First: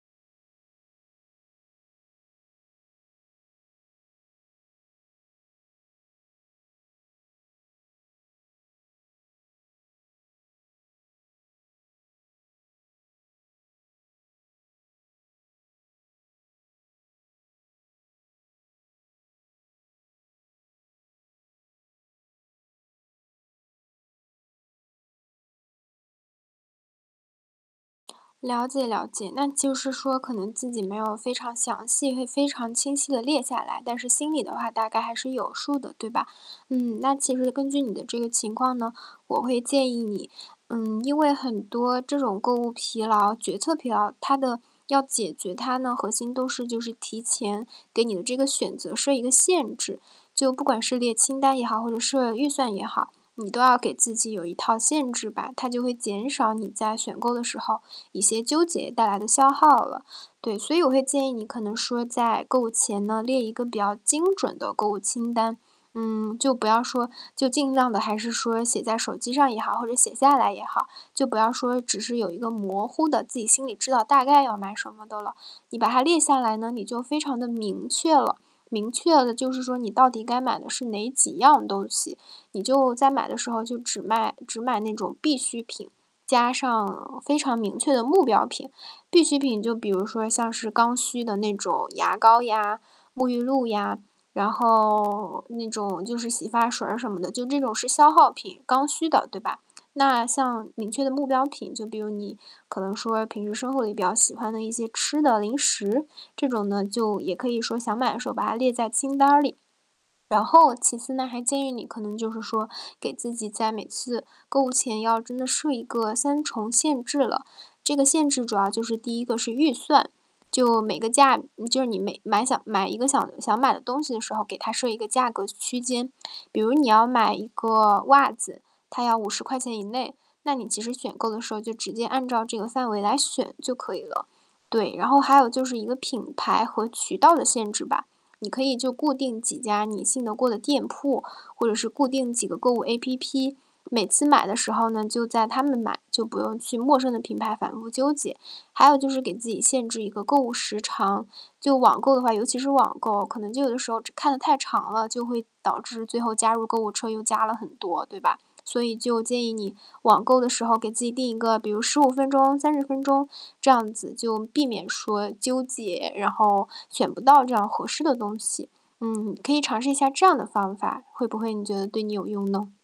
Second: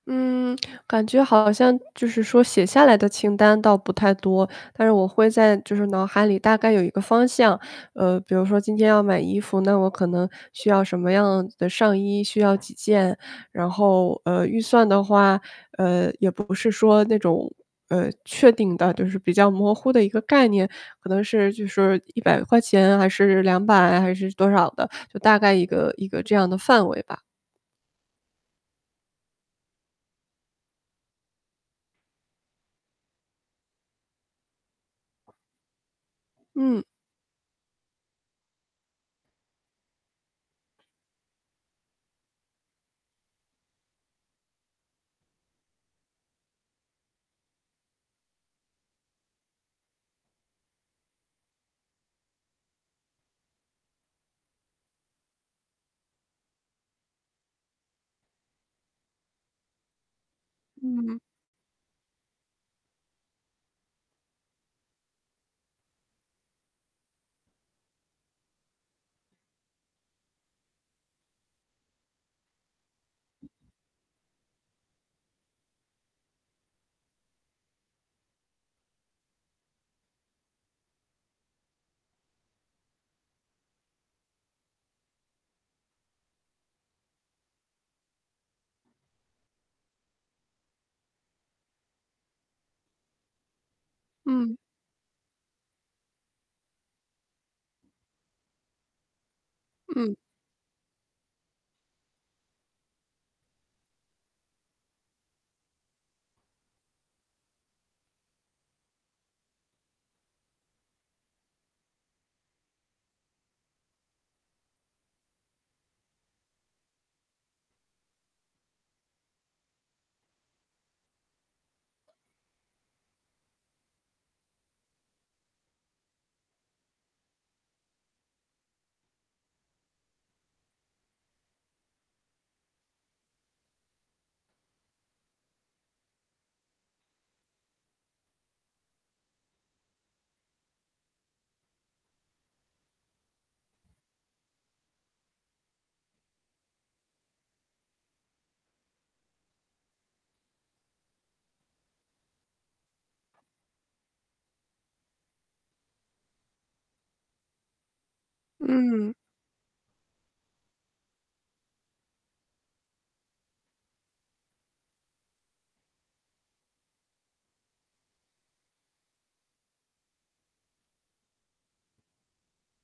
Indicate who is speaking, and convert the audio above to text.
Speaker 1: 嗯，感觉好像就是说写下来的清单倒不太多。但是我会在就是脑海里大概有一个方向。呃，比如说今天要买衣服，那我可能需要什么样的上衣，需要几件。然后，呃，预算的话，呃，也不是说那种，呃，确定的，就是比较模糊的一个概念。可能是就是￥100，还是￥200，还是多少的。就大概一个一个这样的范围吧。
Speaker 2: 了解了解，那就是说，可能自己没有非常详细会非常清晰地列下来，但是心里的话大概还是有数的，对吧？
Speaker 1: 嗯。
Speaker 2: 嗯，那其实根据你的这个情况呢，我会建议你嗯，因为很多这种购物疲劳、决策疲劳，它的要解决它呢，核心都是就是提前给你的这个选择设一个限制。就不管是列清单也好，或者设预算也好，你都要给自己有一套限制吧。它就会减少你在选购的时候一些纠结带来的消耗了。对，所以我会
Speaker 1: 嗯。
Speaker 2: 建议你可能说在购物前呢，列一个比较精准的购物清单。嗯，就不要说就尽量地还是说写在手机上也好，或者写下来也好，就不要说只是有一个模糊的，自己心里知道大概要买什么的了。你把它列下来呢，你就非常地明确了。明确了就是说你到底该买的是哪几样东西。你就在买的时候就只卖只买那种必需品，加上非常明确的目标品。必需品就比如说像是刚需的那种牙膏呀、沐浴露呀，然
Speaker 1: 嗯。
Speaker 2: 后那种就是洗发水儿什么的，就这种是消耗品，刚需的，对吧？
Speaker 1: 嗯。
Speaker 2: 那像明确的目标品，就比如你可能说平时生活里比较喜欢的一些吃的零食，这种呢就也可以说想买的时候把它列在清单儿里。然后，其次呢，还建议你可能就是说给自己在每次购物前要真的设一个3重限制了。这个限制主要就是第一个是预算，就每个价就是你每买想买一个想想买的东西的时候，给他设一个价格区间。比如你要买一个袜子，他要¥50以内，那你其实选购的时候就直接按照这个范围来选就可以了。对，然后还有就是一个品牌和渠道的限制吧。你可以就固定几家你信得过的店铺，或者是固定几个购物 APP，每次买的时候呢，就在它们买，就不用去陌生的品牌反复纠结。还有就是给自己限制一个购物时长，就网购的话尤其是网购哦，可能就有的时候这看得太长了，就会导致最后加入购物车又加了很多，对吧？所以
Speaker 1: 嗯。
Speaker 2: 就建议你网购的时候给自己定一个比如15分钟，30分钟这样子，就避免说纠结，然后选不到这样合适的东西。嗯，可以尝试一下这样的方法，会不会你觉得对你有用呢？